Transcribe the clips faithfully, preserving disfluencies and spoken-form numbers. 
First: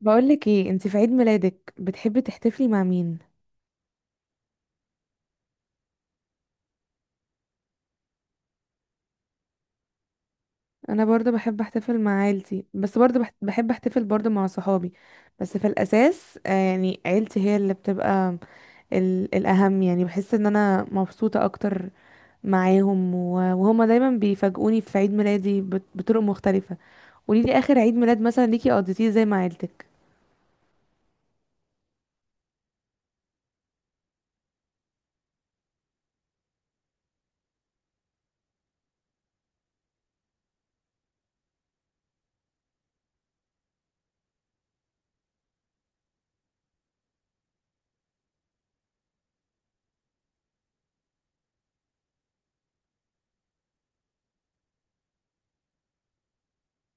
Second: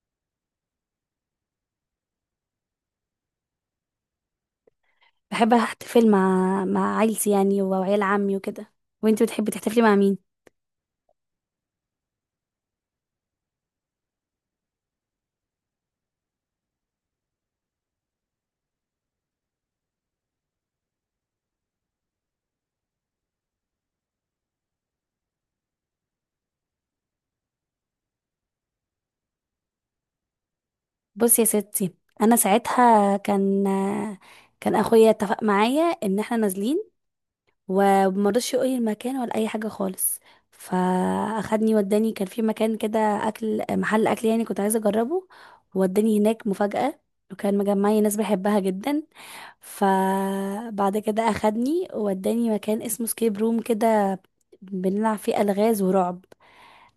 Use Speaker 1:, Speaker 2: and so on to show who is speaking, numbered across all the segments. Speaker 1: بقولك ايه انتي، في عيد ميلادك بتحبي تحتفلي مع مين؟
Speaker 2: بحب احتفل مع مع عيلتي، يعني وعيال عمي وكده. وانتي بتحبي تحتفلي مع مين؟
Speaker 1: انا برضه بحب احتفل مع عيلتي، بس برضه بح- بحب احتفل برضه مع صحابي. بس في الاساس آه، يعني عيلتي هي اللي بتبقى ال- الاهم. يعني بحس ان انا مبسوطة اكتر معاهم، و- وهما دايما بيفاجئوني في عيد ميلادي بط- بطرق مختلفة. قوليلي اخر عيد ميلاد مثلا ليكي قضيتيه زي مع عيلتك.
Speaker 2: بصي يا ستي، انا ساعتها كان كان اخويا اتفق معايا ان احنا نازلين، ومرضش يقولي المكان ولا اي حاجه خالص. فاخدني وداني، كان في مكان كده اكل، محل اكل يعني كنت عايزه اجربه. وداني هناك مفاجاه، وكان مجمعي ناس بحبها جدا. فبعد كده اخدني ووداني مكان اسمه سكيب روم كده، بنلعب فيه الغاز ورعب.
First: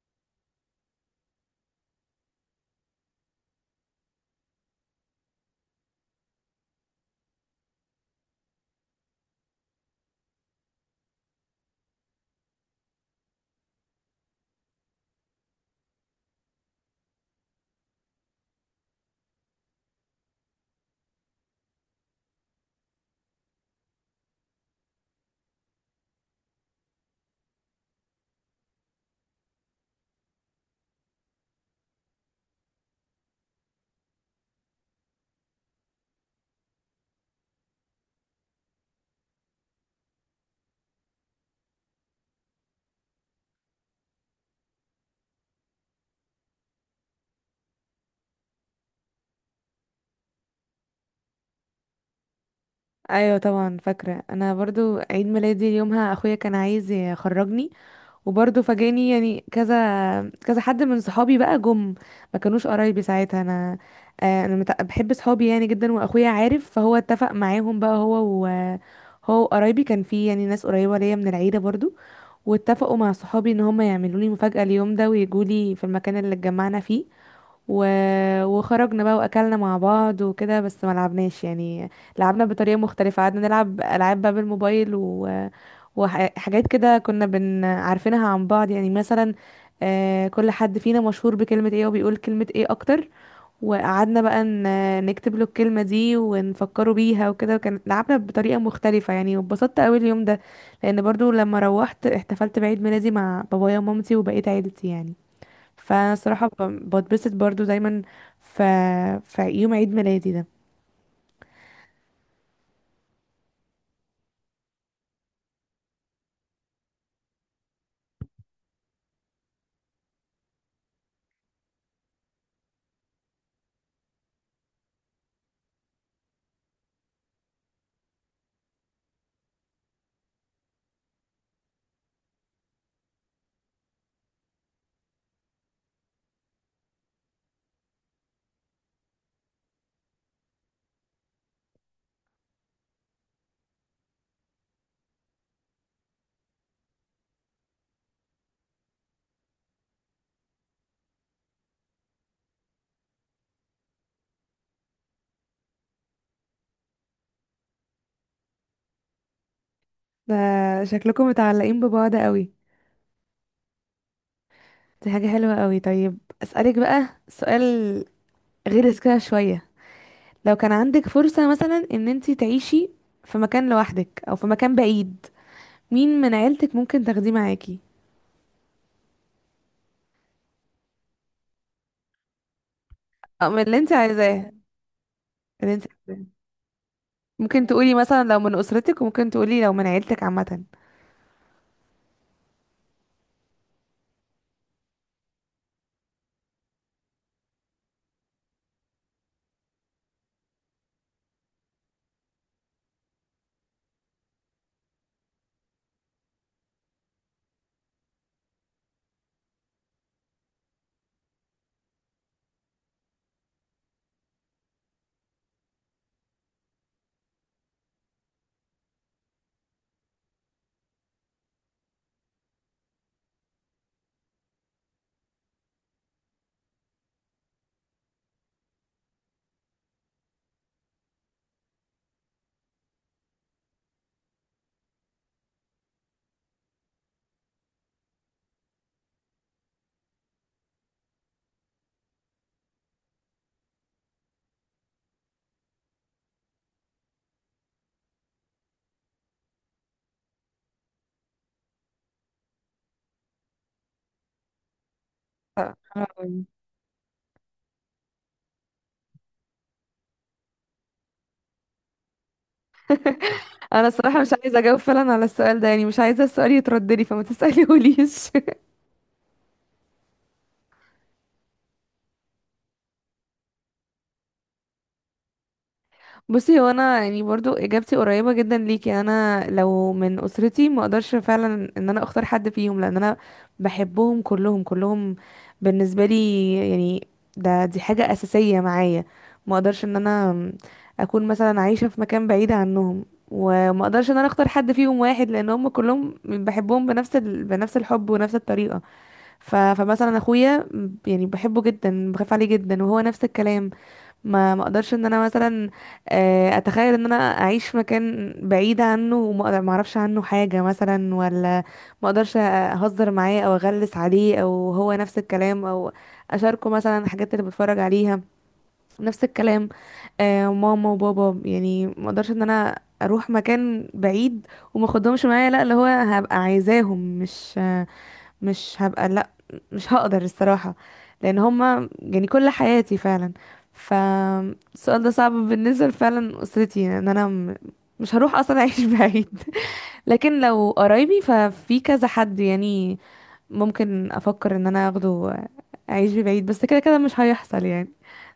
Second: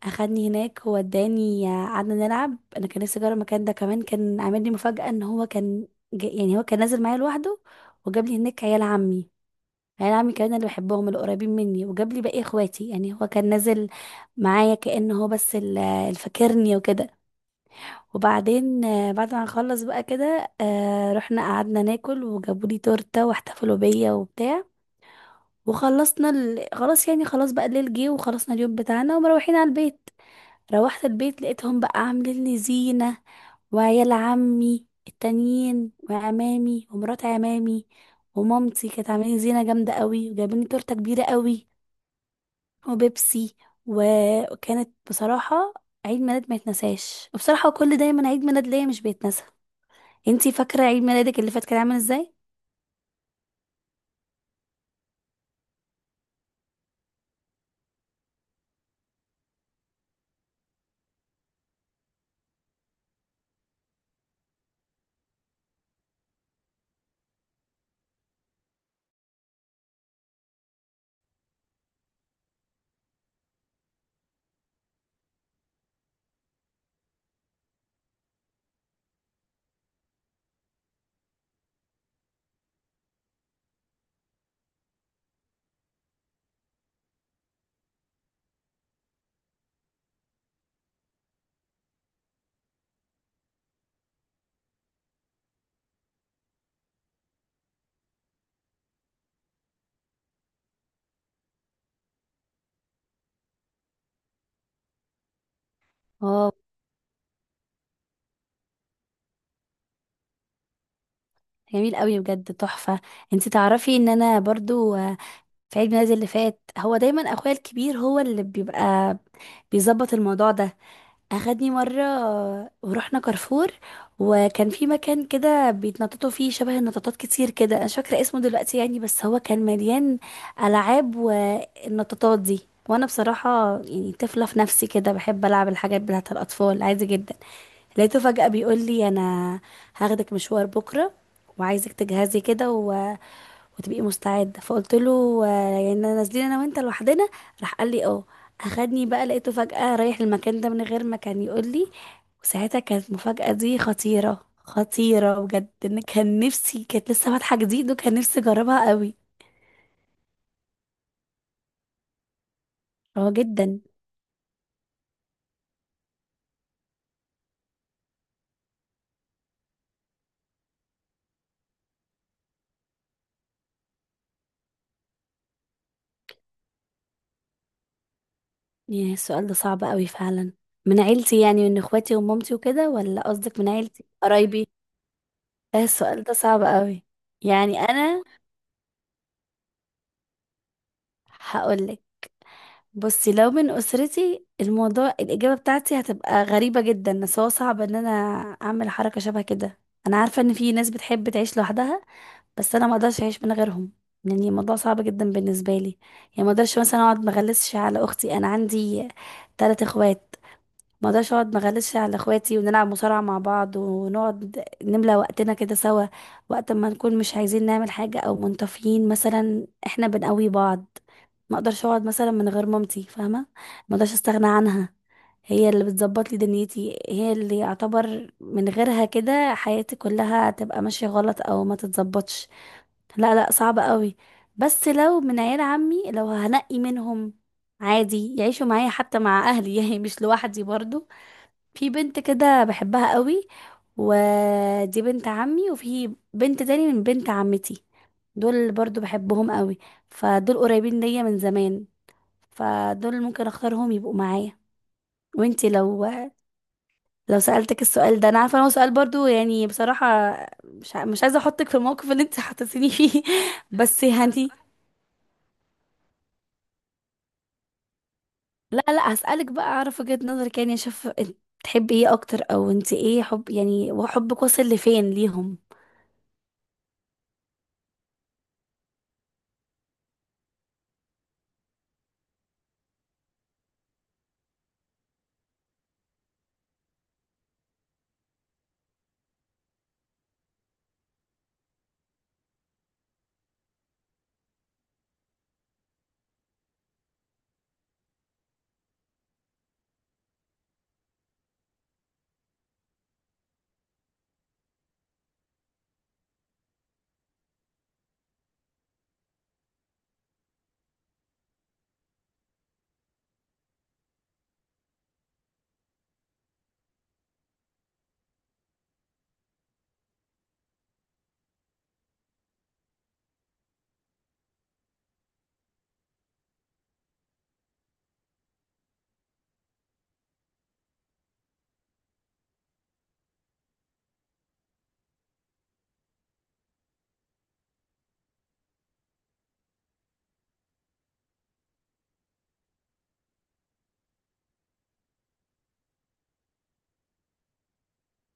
Speaker 2: اخدني هناك ووداني قعدنا نلعب، انا كان نفسي اجرب المكان ده كمان. كان عامل لي مفاجأة ان هو كان ج- يعني هو كان نازل معايا لوحده، وجاب لي هناك عيال عمي. عيال عمي كمان اللي بحبهم القريبين مني، وجاب لي باقي اخواتي. يعني هو كان نازل معايا كأنه هو بس اللي اللي فاكرني وكده. وبعدين آه، بعد ما نخلص بقى كده، آه، رحنا قعدنا ناكل وجابوا لي تورته واحتفلوا بيا وبتاع. وخلصنا ال... خلاص، يعني خلاص بقى الليل جه، وخلصنا اليوم بتاعنا ومروحين على البيت. روحت البيت لقيتهم بقى عاملين لي زينه، وعيال عمي التانيين وعمامي ومرات عمامي ومامتي كانت عاملين زينة جامدة قوي، وجايبين لي تورتة كبيرة قوي وبيبسي. و- وكانت بصراحة عيد ميلاد ما يتنساش. وبصراحة كل دايما عيد ميلاد ليا مش بيتنسى. انتي فاكره عيد ميلادك اللي فات كان عامل ازاي؟
Speaker 1: ايوه طبعا فاكره. انا برضو عيد ميلادي يومها اخويا كان عايز يخرجني، وبرضه فاجئني يعني كذا كذا حد من صحابي بقى جم. ما كانوش قرايبي ساعتها. انا آه، انا مت- بحب صحابي يعني جدا، واخويا عارف، فهو اتفق معاهم بقى هو و هو قرايبي، كان في يعني ناس قريبة ليا من العيلة برضو، واتفقوا مع صحابي ان هم يعملوا لي مفاجأة اليوم ده ويجوا لي في المكان اللي اتجمعنا فيه و... وخرجنا بقى واكلنا مع بعض وكده، بس ما لعبناش يعني. لعبنا بطريقه مختلفه، قعدنا نلعب العاب بقى بالموبايل و... وحاجات كده كنا بن عارفينها عن بعض، يعني مثلا آه، كل حد فينا مشهور بكلمه ايه وبيقول كلمه ايه اكتر، وقعدنا بقى ن- نكتب له الكلمه دي ونفكره بيها وكده، وكان لعبنا بطريقه مختلفه يعني، واتبسطت قوي اليوم ده، لان برضو لما روحت احتفلت بعيد ميلادي مع بابايا ومامتي وبقيت عيلتي يعني. فانا الصراحه
Speaker 2: اه،
Speaker 1: ب- بتبسط برضو دايما في في يوم عيد ميلادي ده.
Speaker 2: جميل قوي بجد، تحفه. انتي تعرفي ان انا برضو آه، في عيد ميلادي اللي فات، هو دايما اخويا الكبير هو اللي بيبقى بيظبط الموضوع ده. اخدني مره، آه، ورحنا كارفور. وكان في مكان كده بيتنططوا فيه، شبه النطاطات كتير كده، انا مش فاكره اسمه دلوقتي يعني، بس هو كان مليان العاب والنطاطات دي. وانا بصراحه يعني طفله في نفسي كده، بحب العب الحاجات بتاعت الاطفال عادي جدا. لقيته فجأة بيقول لي: انا هاخدك مشوار بكرة، وعايزك تجهزي كده و... وتبقي مستعدة. فقلت له: آه، يعني نازلين انا وانت لوحدنا؟ راح قال لي: اه. اخدني بقى، لقيته فجأة رايح المكان ده من غير ما كان يقول لي. وساعتها كانت المفاجأة دي خطيرة خطيرة بجد، ان كان نفسي كانت لسه فاتحة جديد وكان نفسي اجربها قوي.
Speaker 1: ده شكلكم متعلقين ببعض قوي.
Speaker 2: اه، جدا.
Speaker 1: دي حاجه حلوه قوي. طيب اسالك بقى سؤال غير كده شويه. لو كان عندك فرصه مثلا ان انتي تعيشي في مكان لوحدك او في مكان بعيد، مين من عيلتك ممكن تاخديه معاكي؟
Speaker 2: يا، السؤال ده صعب قوي فعلا. من عيلتي يعني من اخواتي ومامتي وكده، ولا
Speaker 1: او
Speaker 2: قصدك
Speaker 1: من
Speaker 2: من
Speaker 1: اللي انت
Speaker 2: عيلتي
Speaker 1: عايزاه،
Speaker 2: قرايبي؟
Speaker 1: اللي
Speaker 2: ده
Speaker 1: انت
Speaker 2: السؤال
Speaker 1: عايزاه.
Speaker 2: ده صعب قوي.
Speaker 1: ممكن
Speaker 2: يعني
Speaker 1: تقولي مثلا
Speaker 2: انا
Speaker 1: لو من اسرتك، وممكن تقولي لو من عيلتك عامه.
Speaker 2: هقولك. بصي، لو من اسرتي، الموضوع الاجابه بتاعتي هتبقى غريبه جدا، بس هو صعب ان انا اعمل حركه شبه كده. انا عارفه ان في ناس بتحب تعيش لوحدها، بس انا ما اقدرش اعيش من غيرهم. يعني الموضوع صعب جدا بالنسبه لي. يعني ما اقدرش مثلا اقعد ما اغلسش على اختي. انا عندي ثلاث اخوات. ما اقدرش اقعد ما اغلسش على اخواتي، ونلعب مصارعة مع بعض، ونقعد نملى وقتنا كده سوا. وقت ما نكون مش عايزين نعمل حاجة او منطفيين مثلا، احنا بنقوي بعض. ما اقدرش اقعد مثلا من غير مامتي، فاهمة. ما اقدرش استغنى عنها. هي اللي بتظبط لي دنيتي، هي اللي يعتبر من غيرها كده حياتي كلها تبقى ماشية غلط او ما تتظبطش. لا، لا، صعب قوي. بس لو من عيال عمي، لو هنقي منهم عادي يعيشوا معايا حتى مع اهلي يعني مش لوحدي برضو. في بنت كده بحبها قوي، ودي بنت عمي، وفي بنت تاني من بنت عمتي. دول برضو بحبهم قوي، فدول قريبين ليا من زمان، فدول ممكن اختارهم يبقوا معايا. وانتي لو لو سألتك السؤال ده، انا عارفه ان هو سؤال برضو يعني بصراحه، مش ع- مش عايزه احطك في الموقف اللي انت حطيتيني فيه
Speaker 1: انا
Speaker 2: بس
Speaker 1: الصراحه مش
Speaker 2: يعني.
Speaker 1: عايزه اجاوب فعلا على السؤال ده، يعني مش عايزه السؤال يترد لي فما تساليهوليش.
Speaker 2: لا، لا، هسألك بقى اعرف وجهة نظرك، يعني اشوف إنت بتحبي ايه اكتر، او انت ايه حب يعني وحبك وصل لفين ليهم؟
Speaker 1: بصي، هو انا يعني برضو اجابتي قريبه جدا ليكي. انا لو من اسرتي ما اقدرش فعلا ان انا اختار حد فيهم، لان انا بحبهم كلهم كلهم. بالنسبه لي يعني ده دي حاجه اساسيه معايا. ما اقدرش ان انا اكون مثلا عايشه في مكان بعيد عنهم، وما اقدرش ان انا اختار حد فيهم واحد، لان هم كلهم بحبهم بنفس ال... بنفس الحب ونفس الطريقه. ف... فمثلا اخويا م- يعني بحبه جدا، بخاف عليه جدا، وهو نفس الكلام. ما ما اقدرش ان انا مثلا آه، اتخيل ان انا اعيش في مكان بعيد عنه، وما أقدر- ما اعرفش عنه حاجه مثلا، ولا ما اقدرش اهزر معاه او اغلس عليه، او هو نفس الكلام، او اشاركه مثلا الحاجات اللي بتفرج عليها نفس الكلام. آه، ماما وبابا يعني ما اقدرش ان انا اروح مكان بعيد وما اخدهمش معايا. لا، اللي هو هبقى عايزاهم، مش مش هبقى لا مش هقدر الصراحة، لان هما يعني كل حياتي فعلا. فالسؤال ده صعب بالنسبة فعلا اسرتي، ان انا م- مش هروح اصلا اعيش بعيد. لكن لو قرايبي ففي كذا حد يعني ممكن افكر ان انا اخده اعيش بعيد، بس كده كده مش هيحصل يعني.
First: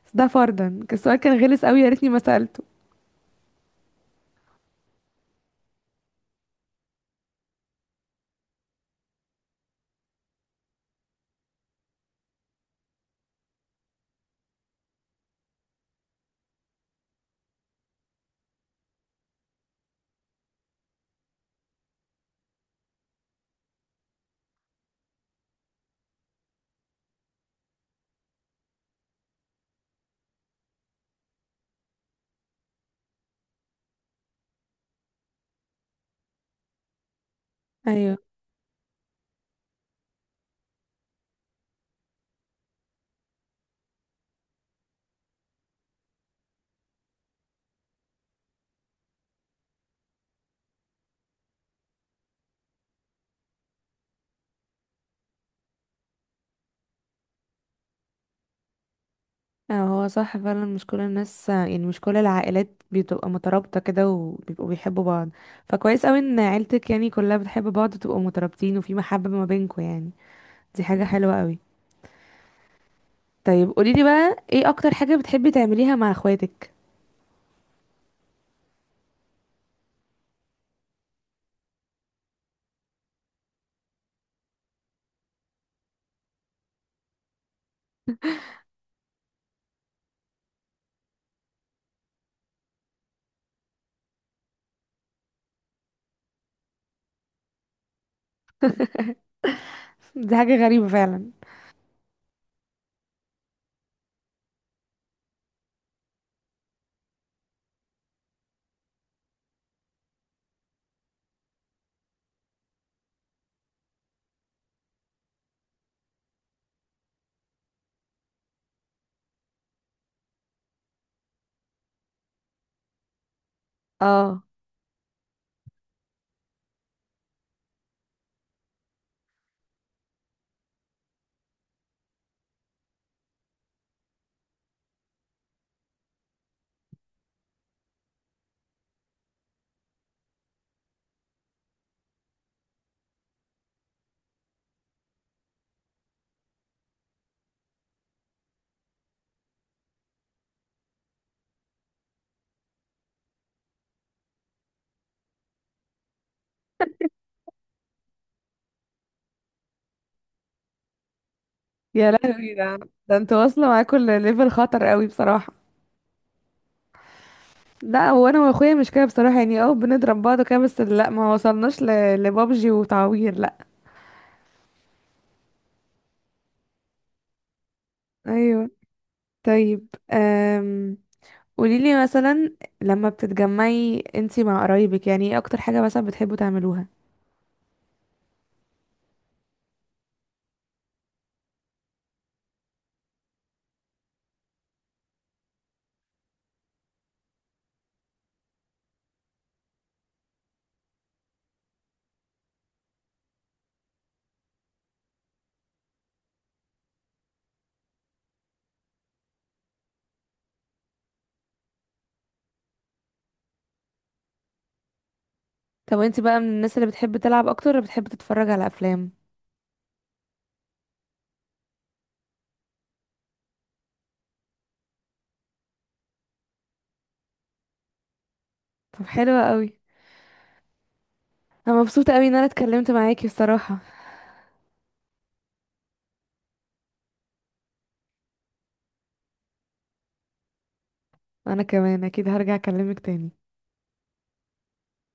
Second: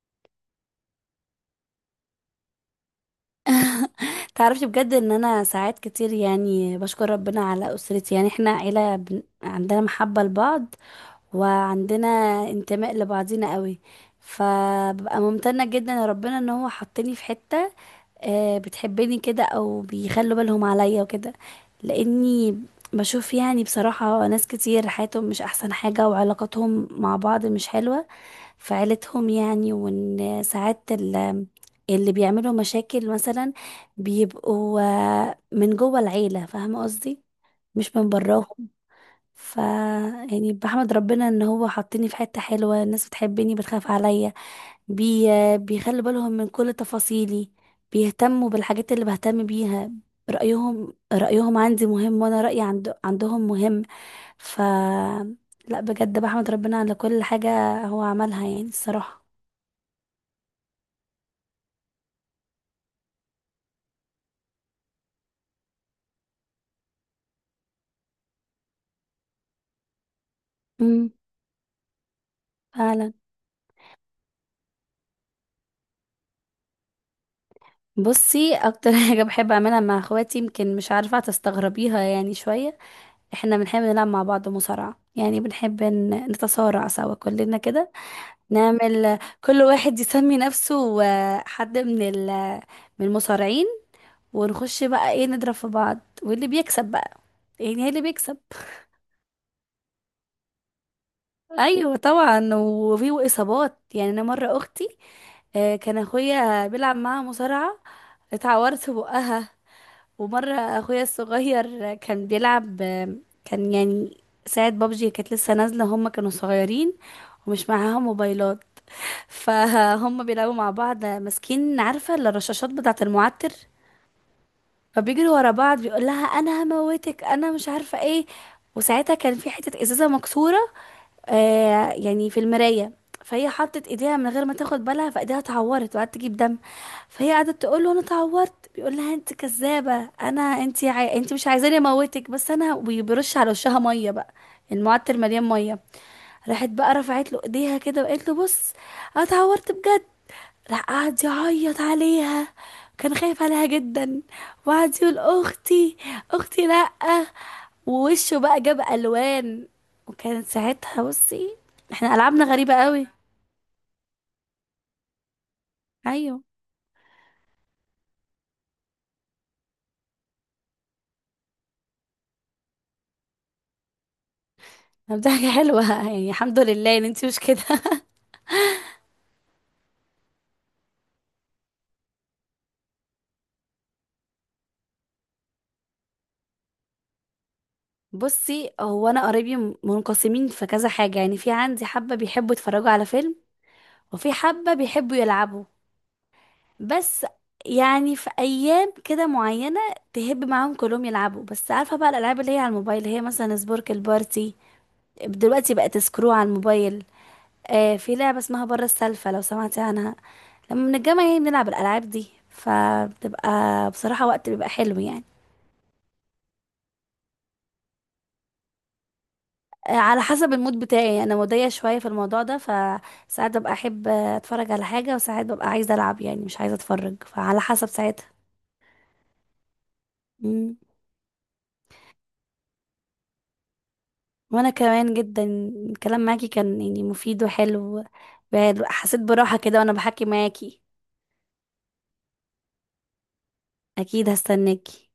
Speaker 1: بس ده فرضا. السؤال كان غلس قوي، يا ريتني ما سألته.
Speaker 2: تعرفي بجد ان انا ساعات كتير يعني بشكر ربنا على اسرتي، يعني احنا عيله بن... عندنا محبه لبعض، وعندنا انتماء لبعضينا قوي. فببقى ممتنه جدا لربنا ان هو حطني في حته آه، بتحبني كده، او بيخلوا بالهم عليا وكده. لاني بشوف يعني بصراحة ناس كتير حياتهم مش احسن حاجة، وعلاقاتهم مع بعض مش حلوة في عيلتهم يعني. وان ساعات ال- اللي بيعملوا مشاكل مثلا بيبقوا آه، من جوه العيلة، فاهمة قصدي، مش من
Speaker 1: ايوه.
Speaker 2: براهم. ف يعني بحمد ربنا ان هو حطني في حتة حلوة، الناس بتحبني، بتخاف عليا. بي... بيخلي بالهم من كل تفاصيلي، بيهتموا بالحاجات اللي بهتم بيها. رأيهم رأيهم عندي مهم، وانا رأيي عند... عندهم مهم. ف لا، بجد بحمد ربنا على كل حاجة هو عملها يعني الصراحة.
Speaker 1: اه، هو صح فعلا، مش كل الناس يعني مش كل العائلات بتبقى مترابطة كده وبيبقوا بيحبوا بعض. فكويس قوي ان عيلتك يعني كلها بتحب بعض وتبقوا مترابطين وفي محبة ما بينكوا يعني. دي حاجة
Speaker 2: امم،
Speaker 1: حلوة قوي.
Speaker 2: فعلا.
Speaker 1: طيب قوليلي بقى ايه اكتر حاجة بتحبي تعمليها مع اخواتك؟
Speaker 2: بصي، اكتر حاجة بحب اعملها مع اخواتي، يمكن مش عارفة هتستغربيها يعني شوية. احنا بنحب نلعب مع بعض مصارعة، يعني بنحب ن- نتصارع سوا كلنا كده. نعمل كل واحد يسمي نفسه آه، حد من ال من المصارعين. ونخش بقى ايه نضرب في بعض، واللي بيكسب بقى، يعني هي اللي بيكسب.
Speaker 1: دي حاجة غريبة فعلا.
Speaker 2: ايوه طبعا، وفي اصابات. يعني انا مرة اختي، آه، كان اخويا بيلعب معاها مصارعة، اتعورت في بقها. ومرة اخويا الصغير كان بيلعب، كان يعني ساعة بابجي كانت لسه نازلة، هما كانوا صغيرين ومش معاهم موبايلات فهم بيلعبوا مع بعض ماسكين، عارفة، الرشاشات بتاعة المعتر.
Speaker 1: اه.
Speaker 2: فبيجروا ورا بعض، بيقول لها: انا هموتك انا مش عارفة ايه. وساعتها كان في حتة ازازة مكسورة، آه يعني في المراية. فهي حطت ايديها من غير ما تاخد بالها، فايديها اتعورت وقعدت تجيب دم. فهي قعدت تقول له: انا اتعورت. بيقول لها: انت كذابة، انا، انت عاي... انت مش عايزاني اموتك بس انا، وبيرش على وشها مية بقى، المعتر مليان مية. راحت بقى رفعت له ايديها كده وقالت له: بص، انا اتعورت بجد. راح قعد يعيط عليها، كان خايف عليها جدا، وقعد يقول: اختي، اختي، لا. ووشه بقى جاب الوان. وكانت ساعتها، بصي
Speaker 1: يا
Speaker 2: احنا العابنا
Speaker 1: لهوي!
Speaker 2: غريبه
Speaker 1: ده
Speaker 2: قوي.
Speaker 1: ده انتوا واصلة معاكوا ليفل خطر قوي بصراحة.
Speaker 2: ايوه.
Speaker 1: لا، هو انا واخويا مش كده بصراحة، يعني اه بنضرب بعض كده بس، لا ما وصلناش ل... لبابجي وتعوير، لا.
Speaker 2: طب، دي حاجه حلوه يعني، الحمد لله ان انتي مش كده
Speaker 1: ايوه. طيب أم... قوليلي مثلا لما بتتجمعي انتي مع قرايبك، يعني ايه اكتر حاجة مثلا بتحبوا تعملوها؟
Speaker 2: بصي، هو انا قرايبي م- منقسمين في كذا حاجه، يعني في عندي حبه بيحبوا يتفرجوا على فيلم، وفي حبه بيحبوا يلعبوا. بس، يعني في ايام كده معينه تهب معاهم كلهم يلعبوا، بس عارفه بقى الالعاب اللي هي على الموبايل، اللي هي مثلا سبورك البارتي دلوقتي بقت سكرو على الموبايل. آه في لعبه اسمها بره السالفه لو سمعتي عنها. لما من الجامعة يعني بنلعب الألعاب دي، فبتبقى بصراحة وقت بيبقى حلو يعني.
Speaker 1: طب انتي بقى من الناس اللي بتحب تلعب اكتر، ولا بتحب تتفرج على افلام؟
Speaker 2: آه، على حسب المود بتاعي، أنا مودية شوية في الموضوع ده، فساعات ببقى أحب أتفرج على حاجة، وساعات ببقى عايزة ألعب يعني مش عايزة أتفرج، فعلى حسب ساعتها.
Speaker 1: طب حلوة قوي.
Speaker 2: مم.
Speaker 1: انا مبسوطة قوي ان انا اتكلمت معاكي بصراحة.
Speaker 2: وأنا كمان جدا. الكلام معاكي كان يعني مفيد وحلو، حسيت براحة كده وأنا بحكي معاكي.
Speaker 1: انا كمان اكيد هرجع اكلمك تاني.
Speaker 2: أكيد هستناكي.